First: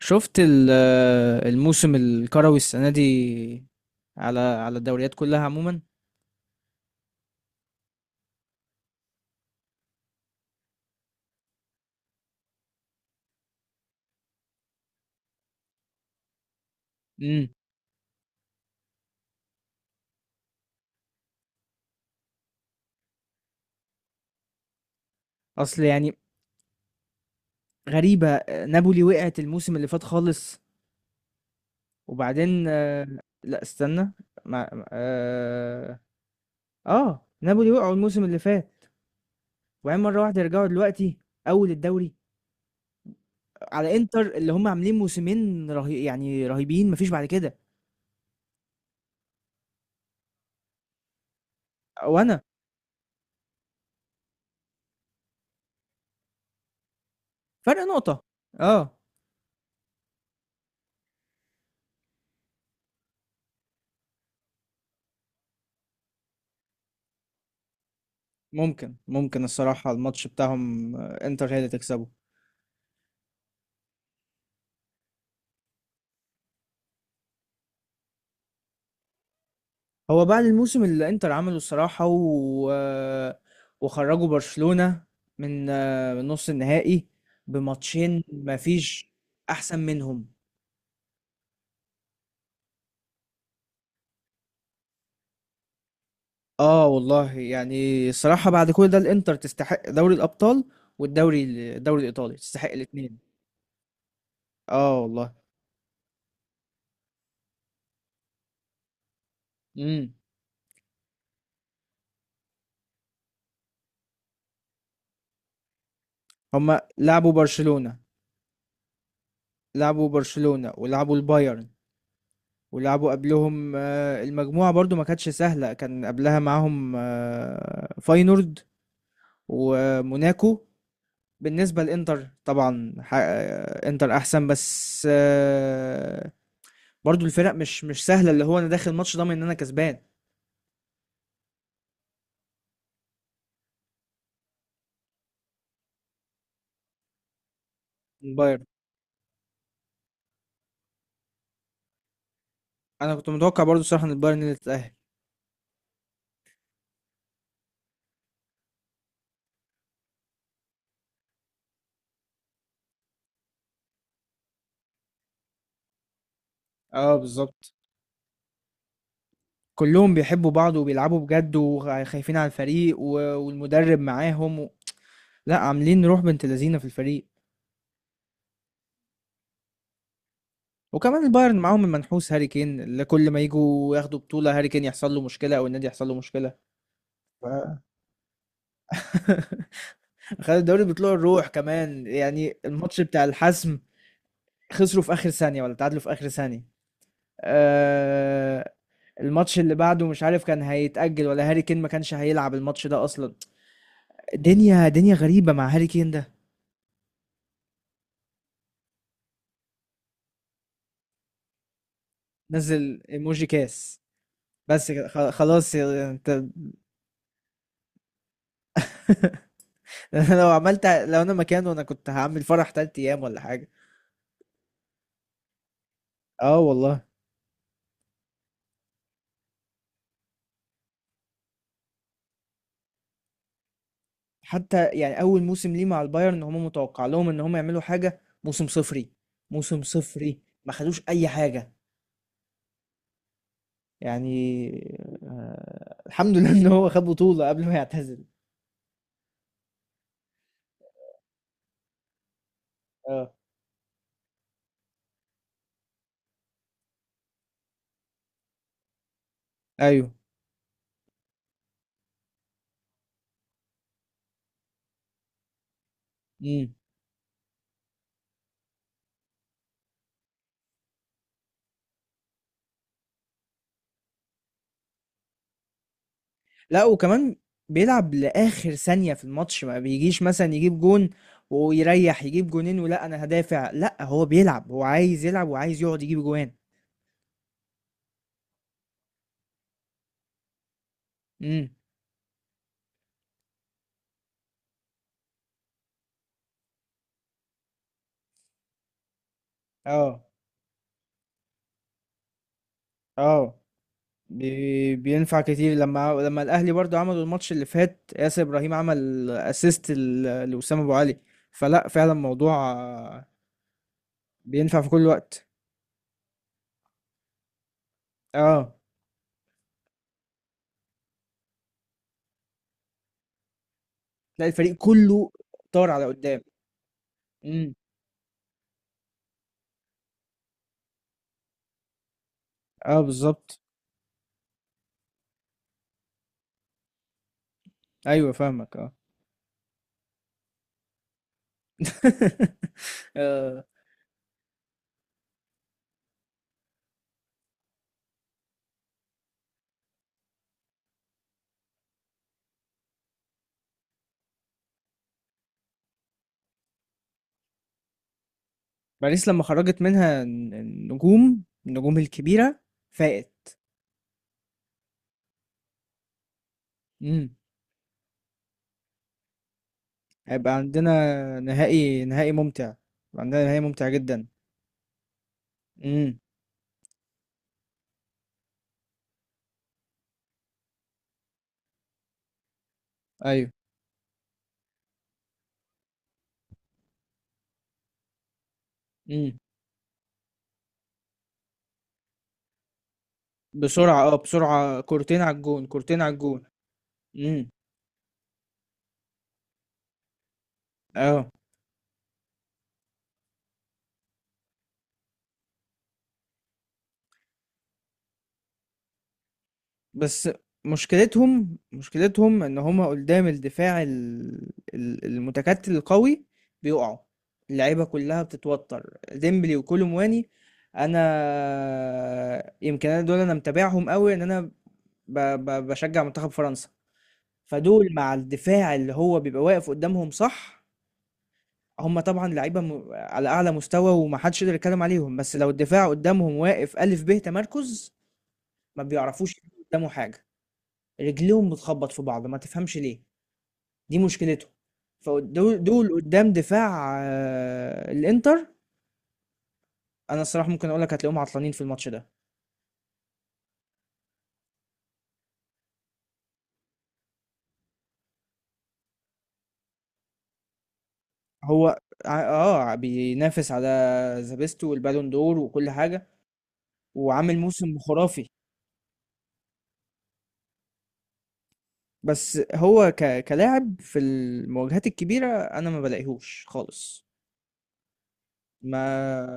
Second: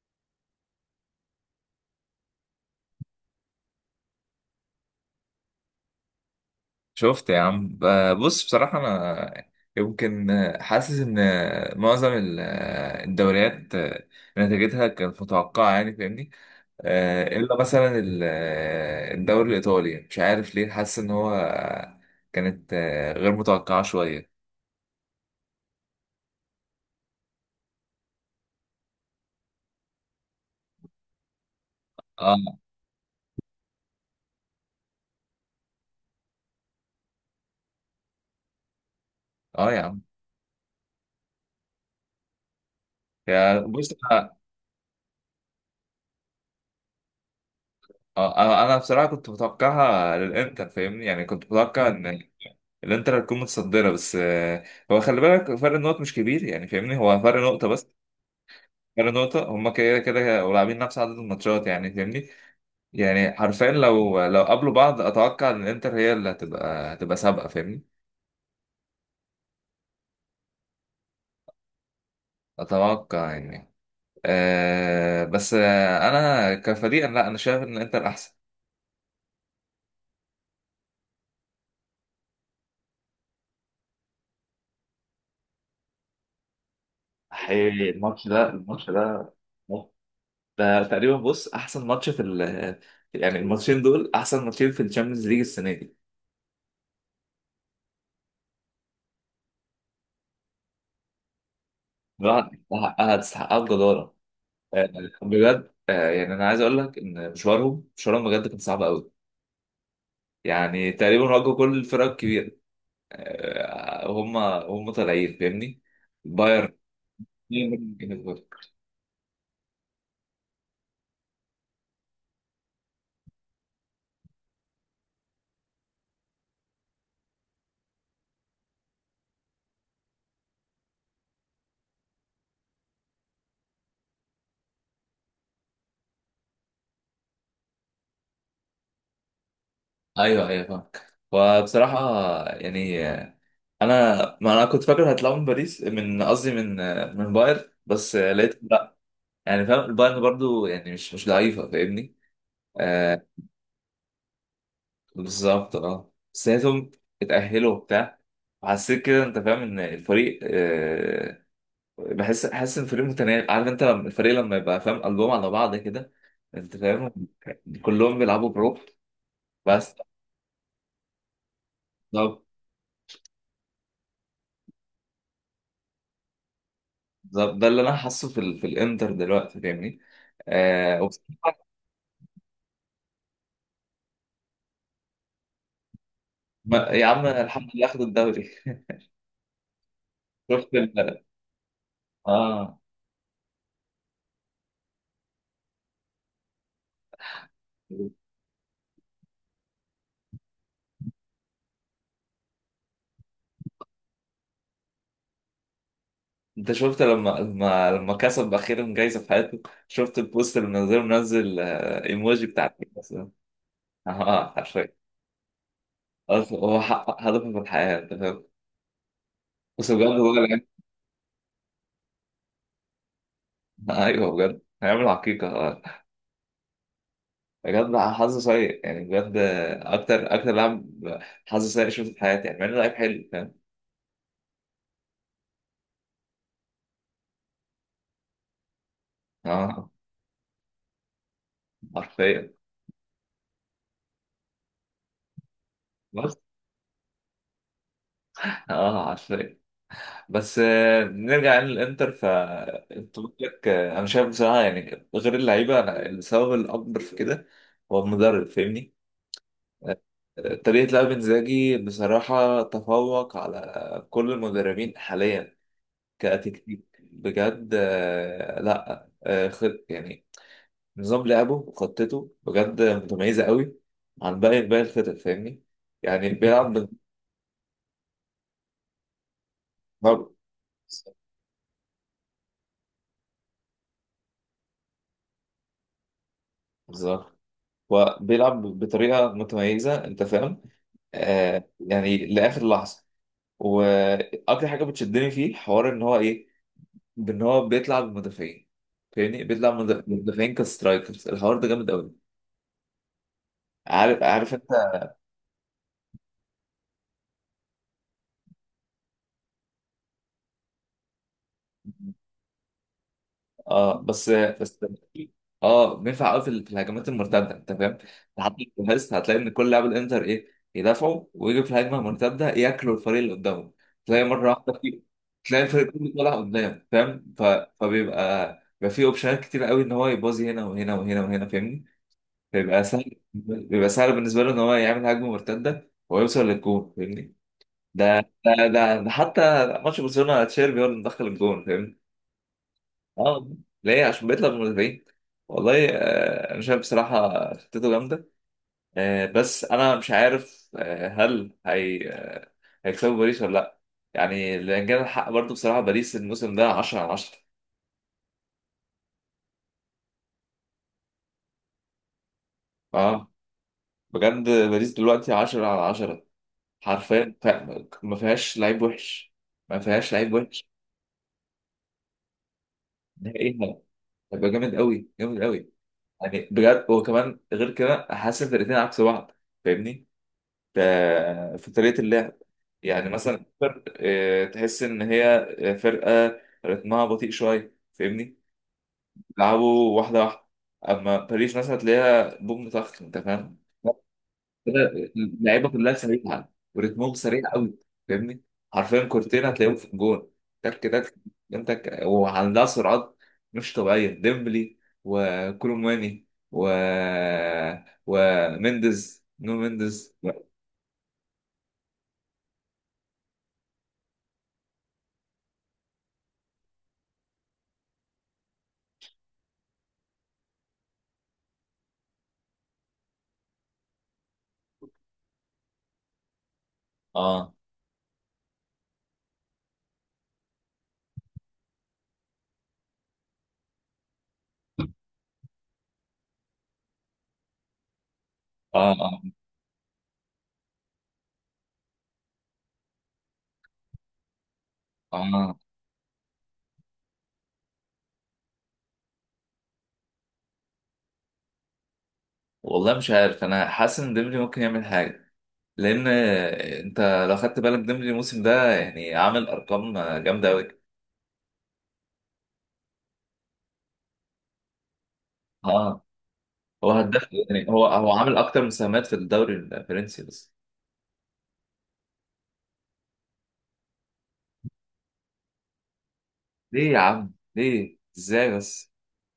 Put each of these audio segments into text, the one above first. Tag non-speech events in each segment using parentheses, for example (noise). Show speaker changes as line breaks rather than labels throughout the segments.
شفت الموسم الكروي السنة دي على الدوريات كلها عموما.
شفت يا عم، بص، بصراحة أنا يمكن حاسس إن معظم الدوريات نتيجتها كانت متوقعة، يعني فاهمني.
امم
إلا مثلا الدوري الإيطالي مش عارف ليه حاسس إن هو كانت غير متوقعة شوية.
اصل يعني غريبة، نابولي وقعت الموسم اللي فات خالص،
آه.
وبعدين لا استنى. مع اه, آه، نابولي وقعوا الموسم اللي فات
آه يا عم.
وبعدين مرة واحدة يرجعوا دلوقتي اول الدوري
يا بص
على انتر
أنا
اللي هم عاملين موسمين رهيبين، مفيش بعد كده.
آه، آه، أنا بصراحة كنت متوقعها للإنتر فاهمني، يعني كنت متوقع إن
وانا
الإنتر هتكون متصدرة، بس هو خلي بالك فرق النقط مش كبير يعني فاهمني، هو فرق نقطة
فرق
بس،
نقطة، اه.
غير نقطة هما كده كده، ولاعبين نفس عدد الماتشات يعني فاهمني. يعني حرفيا لو قابلوا بعض أتوقع إن الإنتر هي اللي هتبقى سابقة فاهمني.
ممكن الصراحة الماتش بتاعهم، انتر هي اللي تكسبه.
أتوقع يعني. أه بس آه، أنا كفريق لا، أنا شايف إن الإنتر أحسن.
هو بعد الموسم اللي انتر عمله الصراحة وخرجوا برشلونة من من نص النهائي
حقيقي
بماتشين،
الماتش ده الماتش
مفيش
ده
احسن منهم.
ده تقريبا، بص، احسن ماتش في يعني الماتشين دول احسن ماتشين في الشامبيونز ليج السنه دي.
اه والله، يعني الصراحة بعد كل ده الانتر تستحق دوري الابطال، والدوري الدوري الايطالي،
بجد
تستحق
تستحقها
الاتنين.
تستحقها بجداره. آه،
اه والله.
بجد، يعني انا عايز اقول لك ان مشوارهم بجد كان صعب قوي.
امم،
يعني تقريبا واجهوا كل الفرق الكبيرة، هم طالعين فاهمني. بايرن،
هما لعبوا برشلونة،
ليفربول.
لعبوا برشلونة ولعبوا البايرن، ولعبوا قبلهم، المجموعة برضو ما كانتش سهلة، كان قبلها معاهم فاينورد وموناكو. بالنسبة للإنتر طبعا إنتر أحسن بس برضو الفرق مش سهلة، اللي هو أنا داخل الماتش ضامن إن أنا كسبان.
ايوه ايوه فاهمك، وبصراحة يعني انا، ما انا كنت فاكر هيطلعوا من باريس، من قصدي من من بايرن، بس
من
لقيت
بايرن.
لا، يعني فاهم البايرن برضو يعني مش ضعيفة فاهمني.
أنا
آه.
كنت متوقع برضو الصراحة إن البايرن اللي تتأهل.
بالظبط، بس لقيتهم اتأهلوا وبتاع. حسيت كده انت فاهم ان الفريق حاسس ان الفريق متناغم، عارف انت لما الفريق لما يبقى فاهم قلبهم على بعض كده، انت فاهم،
اه، بالظبط.
كلهم بيلعبوا بروح. بس.
كلهم بيحبوا بعض وبيلعبوا بجد وخايفين
بالظبط.
على الفريق والمدرب معاهم لا، عاملين روح بنت لذينه في الفريق.
بالظبط. ده اللي انا حاسه في الانتر دلوقتي فاهمني.
وكمان البايرن
وبصراحة.
معاهم المنحوس هاري كين، اللي كل ما يجوا ياخدوا بطولة هاري كين يحصل له مشكلة أو النادي يحصل له مشكلة.
ما... يا عم الحمد
آه.
لله اخدوا الدوري.
(laughs)
(laughs)
خد
شفت
الدوري بطلوع
ال...
الروح، كمان يعني
اه.
الماتش بتاع الحسم خسروا في اخر ثانية ولا تعادلوا في اخر ثانية. آه، الماتش اللي بعده مش عارف كان هيتأجل ولا هاري كين ما كانش هيلعب الماتش ده اصلا. دنيا غريبة مع هاري كين ده.
انت شفت لما كسب اخيرا جايزه في حياته؟ شفت البوست اللي منزله، منزل ايموجي بتاع
نزل
الكاس ده؟
ايموجي كاس.
اه
بس
حرفيا.
كده، خلاص انت.
أصل هو حقق هدفه في الحياه انت فاهم. بس بجد
(laughs)
هو.
لو عملت، لو انا مكانه انا كنت هعمل فرح تلات ايام ولا حاجة.
ايوه بجد هيعمل عقيقة آه.
اه والله.
بجد بقى حظ سيء يعني، بجد اكتر لاعب حظ سيء شفته في حياتي، يعني مع انه لعيب حلو فاهم.
حتى يعني اول موسم ليه مع البايرن هم متوقع لهم ان هم يعملوا حاجه، موسم صفري. موسم
اه
صفري ما خدوش اي حاجه.
حرفيا.
يعني آه الحمد
بس
لله ان هو خد بطوله قبل ما يعتزل.
اه حرفيا. بس نرجع يعني للانتر. ف انت
اه.
قلت لك، انا شايف بصراحة يعني غير اللعيبة أنا السبب الاكبر في كده هو المدرب فاهمني.
ايوه.
طريقة لعب انزاجي بصراحة تفوق على كل المدربين حاليا،
امم.
كتكتيك بجد، لا، آه، خ-. يعني نظام لعبه وخطته بجد متميزه قوي، عن باقي الفرق فاهمني. يعني
لا
بيلعب
وكمان بيلعب لاخر ثانيه في الماتش، ما بيجيش
بال-
مثلا يجيب جون ويريح، يجيب جونين، ولا انا هدافع، لا هو بيلعب، هو عايز يلعب وعايز يقعد يجيب جوان.
بالظبط. وبيلعب بطريقه متميزه انت فاهم،
امم.
يعني لاخر لحظه. واكتر حاجه بتشدني فيه حوار ان هو ايه، بان هو بيطلع بالمدافعين فاهمني، بيطلع
اه.
بالمدافعين كسترايكرز، الحوار ده جامد قوي.
اه.
عارف، عارف انت.
بينفع كتير، لما الاهلي برضو عملوا الماتش اللي فات ياسر ابراهيم عمل اسيست لوسام ابو علي، فلا فعلا الموضوع
اه بس
بينفع
بس
في كل وقت.
اه بينفع قوي في في الهجمات المرتده انت فاهم. لحد
اه.
الجهاز هتلاقي ان كل لاعب الانتر ايه، يدافعوا ويجي في الهجمه المرتده ياكلوا الفريق اللي قدامه. تلاقي مره
تلاقي
واحده
الفريق
في،
كله
تلاقي
طار
الفريق
على
كله طالع
قدام.
قدام فاهم.
امم.
فبيبقى بيبقى فيه اوبشنات كتير قوي ان هو يبوظي هنا وهنا وهنا وهنا فاهمني. بيبقى
اه،
سهل،
بالظبط.
بيبقى سهل بالنسبه له ان هو يعمل هجمه مرتده ويوصل للجون فاهمني. ده
ايوه،
ده
فاهمك، اه.
ده, ده حتى ماتش برشلونه تشيربي هو اللي مدخل الجون فاهمني.
(laughs)
اه.
آه،
ليه؟ عشان بيطلع من المدافعين. والله انا شايف بصراحه خطته جامده. بس انا مش عارف، هل هي هيكسبوا باريس ولا لا؟ يعني لان كان الحق برضه بصراحه باريس الموسم ده 10 على 10.
باريس لما خرجت منها النجوم، النجوم الكبيرة
اه،
فاقت.
بجد باريس دلوقتي 10 على 10 حرفيا.
امم.
ما فيهاش لعيب وحش، ما فيهاش لعيب
هيبقى
وحش.
عندنا نهائي، نهائي ممتع، هيبقى عندنا
نهائي
نهائي ممتع جدا.
هيبقى جامد قوي، جامد قوي.
امم.
يعني بجد. وكمان غير كده حاسس ان الفرقتين عكس بعض فاهمني، ف- في طريقه اللعب. يعني مثلا
ايوه.
تحس ان هي فرقه رتمها بطيء شويه فاهمني،
مم.
بيلعبوا واحده واحده. اما باريس مثلا هتلاقيها بوم طخ انت فاهم.
بسرعة، اه بسرعة،
كده
كورتين على الجون،
اللعيبه كلها
كورتين على الجون.
سريعه ورتمهم
امم.
سريع قوي فاهمني، حرفيا كورتين هتلاقيهم في الجون، تك تك.
اه.
انت، وعندها سرعات مش طبيعيه، ديمبلي وكولوماني و ومندز، نونو مندز.
بس مشكلتهم ان هما قدام الدفاع المتكتل القوي بيقعوا، اللعيبة كلها بتتوتر، ديمبلي وكولومواني. انا يمكن انا دول انا متابعهم قوي ان انا ب- بشجع منتخب فرنسا.
اه.
فدول مع الدفاع اللي هو بيبقى واقف قدامهم، صح هم طبعا لعيبه على اعلى مستوى ومحدش يقدر يتكلم عليهم، بس لو الدفاع قدامهم واقف الف ب تمركز ما
اه. اه.
بيعرفوش يعملوا قدامه حاجه، رجليهم بتخبط في بعض ما تفهمش ليه. دي مشكلتهم.
اه
فدول قدام دفاع الانتر انا الصراحه ممكن اقول لك هتلاقيهم عطلانين في الماتش ده.
والله مش عارف، انا حاسس ان ديمبلي ممكن يعمل حاجه. لان انت لو خدت بالك ديمبلي الموسم ده يعني عامل ارقام جامده قوي.
هو ع- اه بينافس على زابيستو والبالون دور وكل
اه.
حاجه.
هو هداف
وعامل
يعني،
موسم
هو
خرافي.
عامل اكتر مساهمات في الدوري الفرنسي بس.
بس هو كلاعب في المواجهات الكبيره انا ما بلاقيهوش
ليه يا
خالص.
عم؟ ليه ازاي
ما
بس؟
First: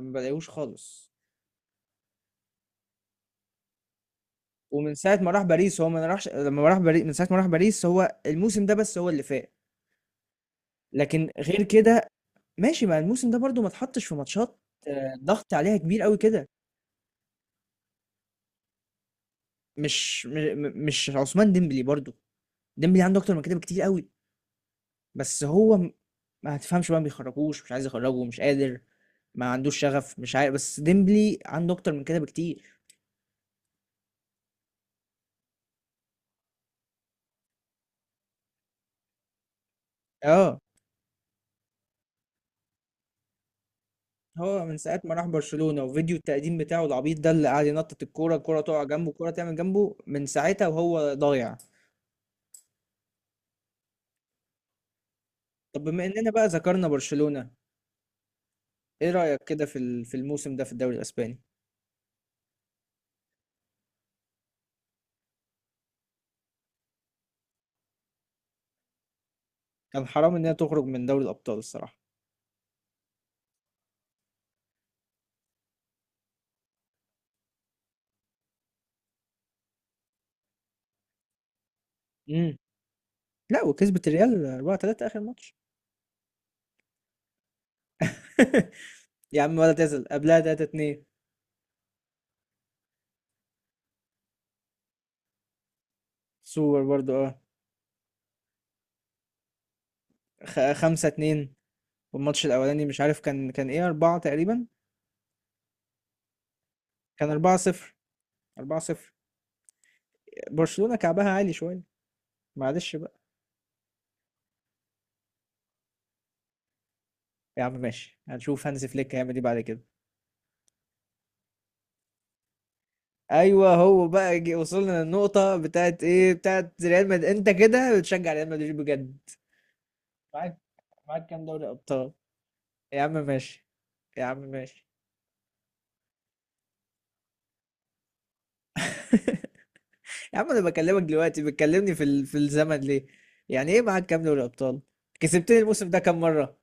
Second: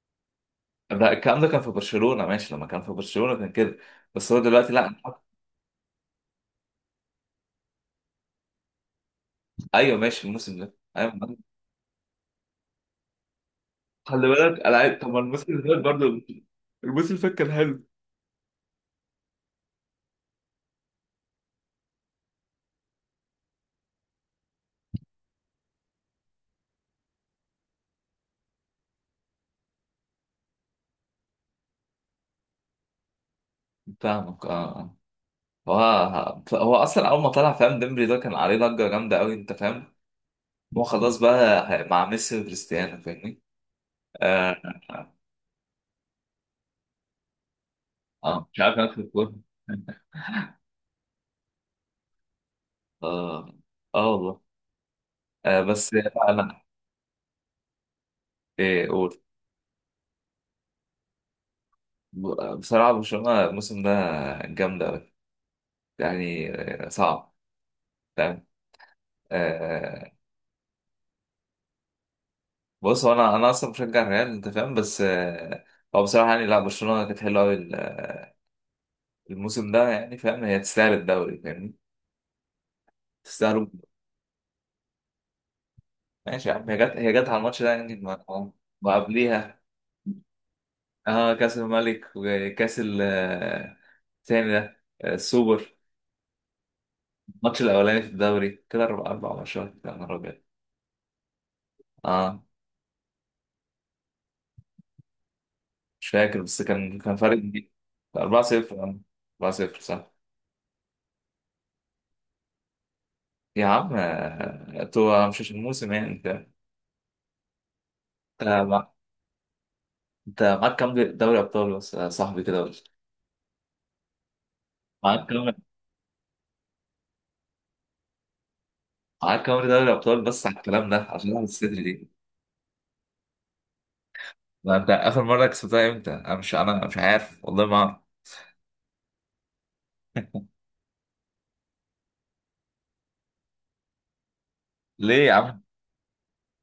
ما بلاقيهوش
ده
خالص.
الكلام ده كان في برشلونه، ماشي لما كان في برشلونه كان كده. بس هو دلوقتي
ومن
لا.
ساعة ما راح باريس هو ما راحش، لما راح باريس من ساعة ما راح باريس هو الموسم ده بس هو اللي فاق.
ايوه ماشي الموسم ده
لكن
ايوه.
غير كده ماشي، ما الموسم ده برضو ما اتحطش في
خلي
ماتشات،
بالك العيب. طب ما الموسم
ضغط
اللي
عليها
فات
كبير
برضه،
قوي كده.
الموسم اللي فات كان حلو.
مش م- م- مش عثمان ديمبلي برضو، ديمبلي عنده اكتر من كده بكتير قوي. بس هو م- ما هتفهمش بقى، ما بيخرجوش، مش عايز يخرجه، مش قادر، ما عندوش شغف، مش عارف، بس ديمبلي عنده اكتر من كده بكتير.
فاهمك اه. هو اصلا اول ما طلع فاهم، ديمبلي ده كان عليه ضجه جامده قوي انت فاهم.
اه.
هو خلاص بقى مع ميسي وكريستيانو فاهمني.
هو
اه.
من ساعة ما راح برشلونة وفيديو التقديم بتاعه العبيط ده اللي قاعد ينطط الكورة،
مش
الكورة
عارف
تقع
اخد
جنبه الكورة
الكوره.
تعمل جنبه، من ساعتها وهو ضايع.
اه. اه والله. آه
طب
بس
بما اننا بقى
انا.
ذكرنا برشلونة،
ايه
ايه
قول.
رأيك كده في في الموسم ده في الدوري الاسباني؟
بصراحه برشلونه الموسم ده جامده قوي يعني، صعب فاهم
كان
آه.
حرام انها تخرج من دوري الابطال الصراحة.
بص هو انا اصلا بشجع الريال انت فاهم، بس آه، هو بصراحه يعني لا، برشلونه كانت حلوه قوي الموسم ده يعني فاهم، هي تستاهل الدوري فاهمني،
امم. لا،
تستاهل.
وكسبت الريال 4 3 اخر ماتش.
ماشي يا عم، هي جت، هي جت على الماتش ده يعني ما-.
(laughs) يا عم
وقبليها
ولا تزل قبلها 3 2،
اه كاس الملك وكاس الثاني ده السوبر.
سوبر برضو، اه
الماتش الاولاني في الدوري كده، اربع ماتشات، يا نهار ابيض.
5 2.
اه
والماتش الاولاني مش عارف كان كان ايه، 4 تقريبا.
مش فاكر، بس كان
كان
فرق كبير.
4 0.
4-0.
4 0.
4-0 صح.
برشلونة كعبها عالي شوية، معلش.
يا عم انتوا مش عشان الموسم يعني انت،
يا عم ماشي،
انت
هنشوف هانز
مع-
فليك هيعمل ايه بعد كده.
انت معاك كام دوري ابطال بس يا صاحبي، كده بس،
ايوه هو بقى جي وصلنا
معاك كام،
للنقطة بتاعت ايه، بتاعت ريال مدريد. انت كده بتشجع ريال مدريد بجد؟
معاك كام دوري ابطال بس على
معاك
الكلام ده
معاك
عشان اعمل
كام دوري
الصدر.
ابطال؟ يا عم ماشي، يا عم
ما
ماشي.
انت اخر مره كسبتها امتى؟ انا مش عارف والله، ما اعرف.
(laughs) يا عم انا بكلمك دلوقتي بتكلمني في في الزمن ليه؟ يعني ايه معاك كام دوري ابطال؟
ليه يا
كسبتني
عم؟
الموسم ده كام مرة؟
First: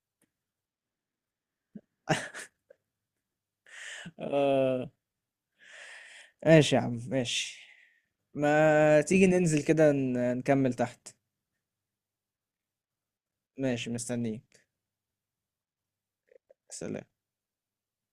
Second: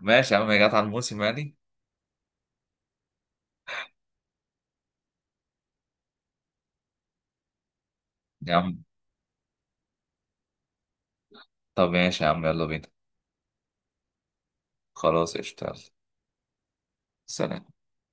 ماشي يا عم، هي جت على الموسم يعني.
آه... ماشي يا عم، ماشي.
يا عم،
ما تيجي ننزل كده نكمل تحت.
طب ماشي يا عم، يلا بينا،
ماشي، مستنيك.
خلاص اشتغل،
سلام.
سلام.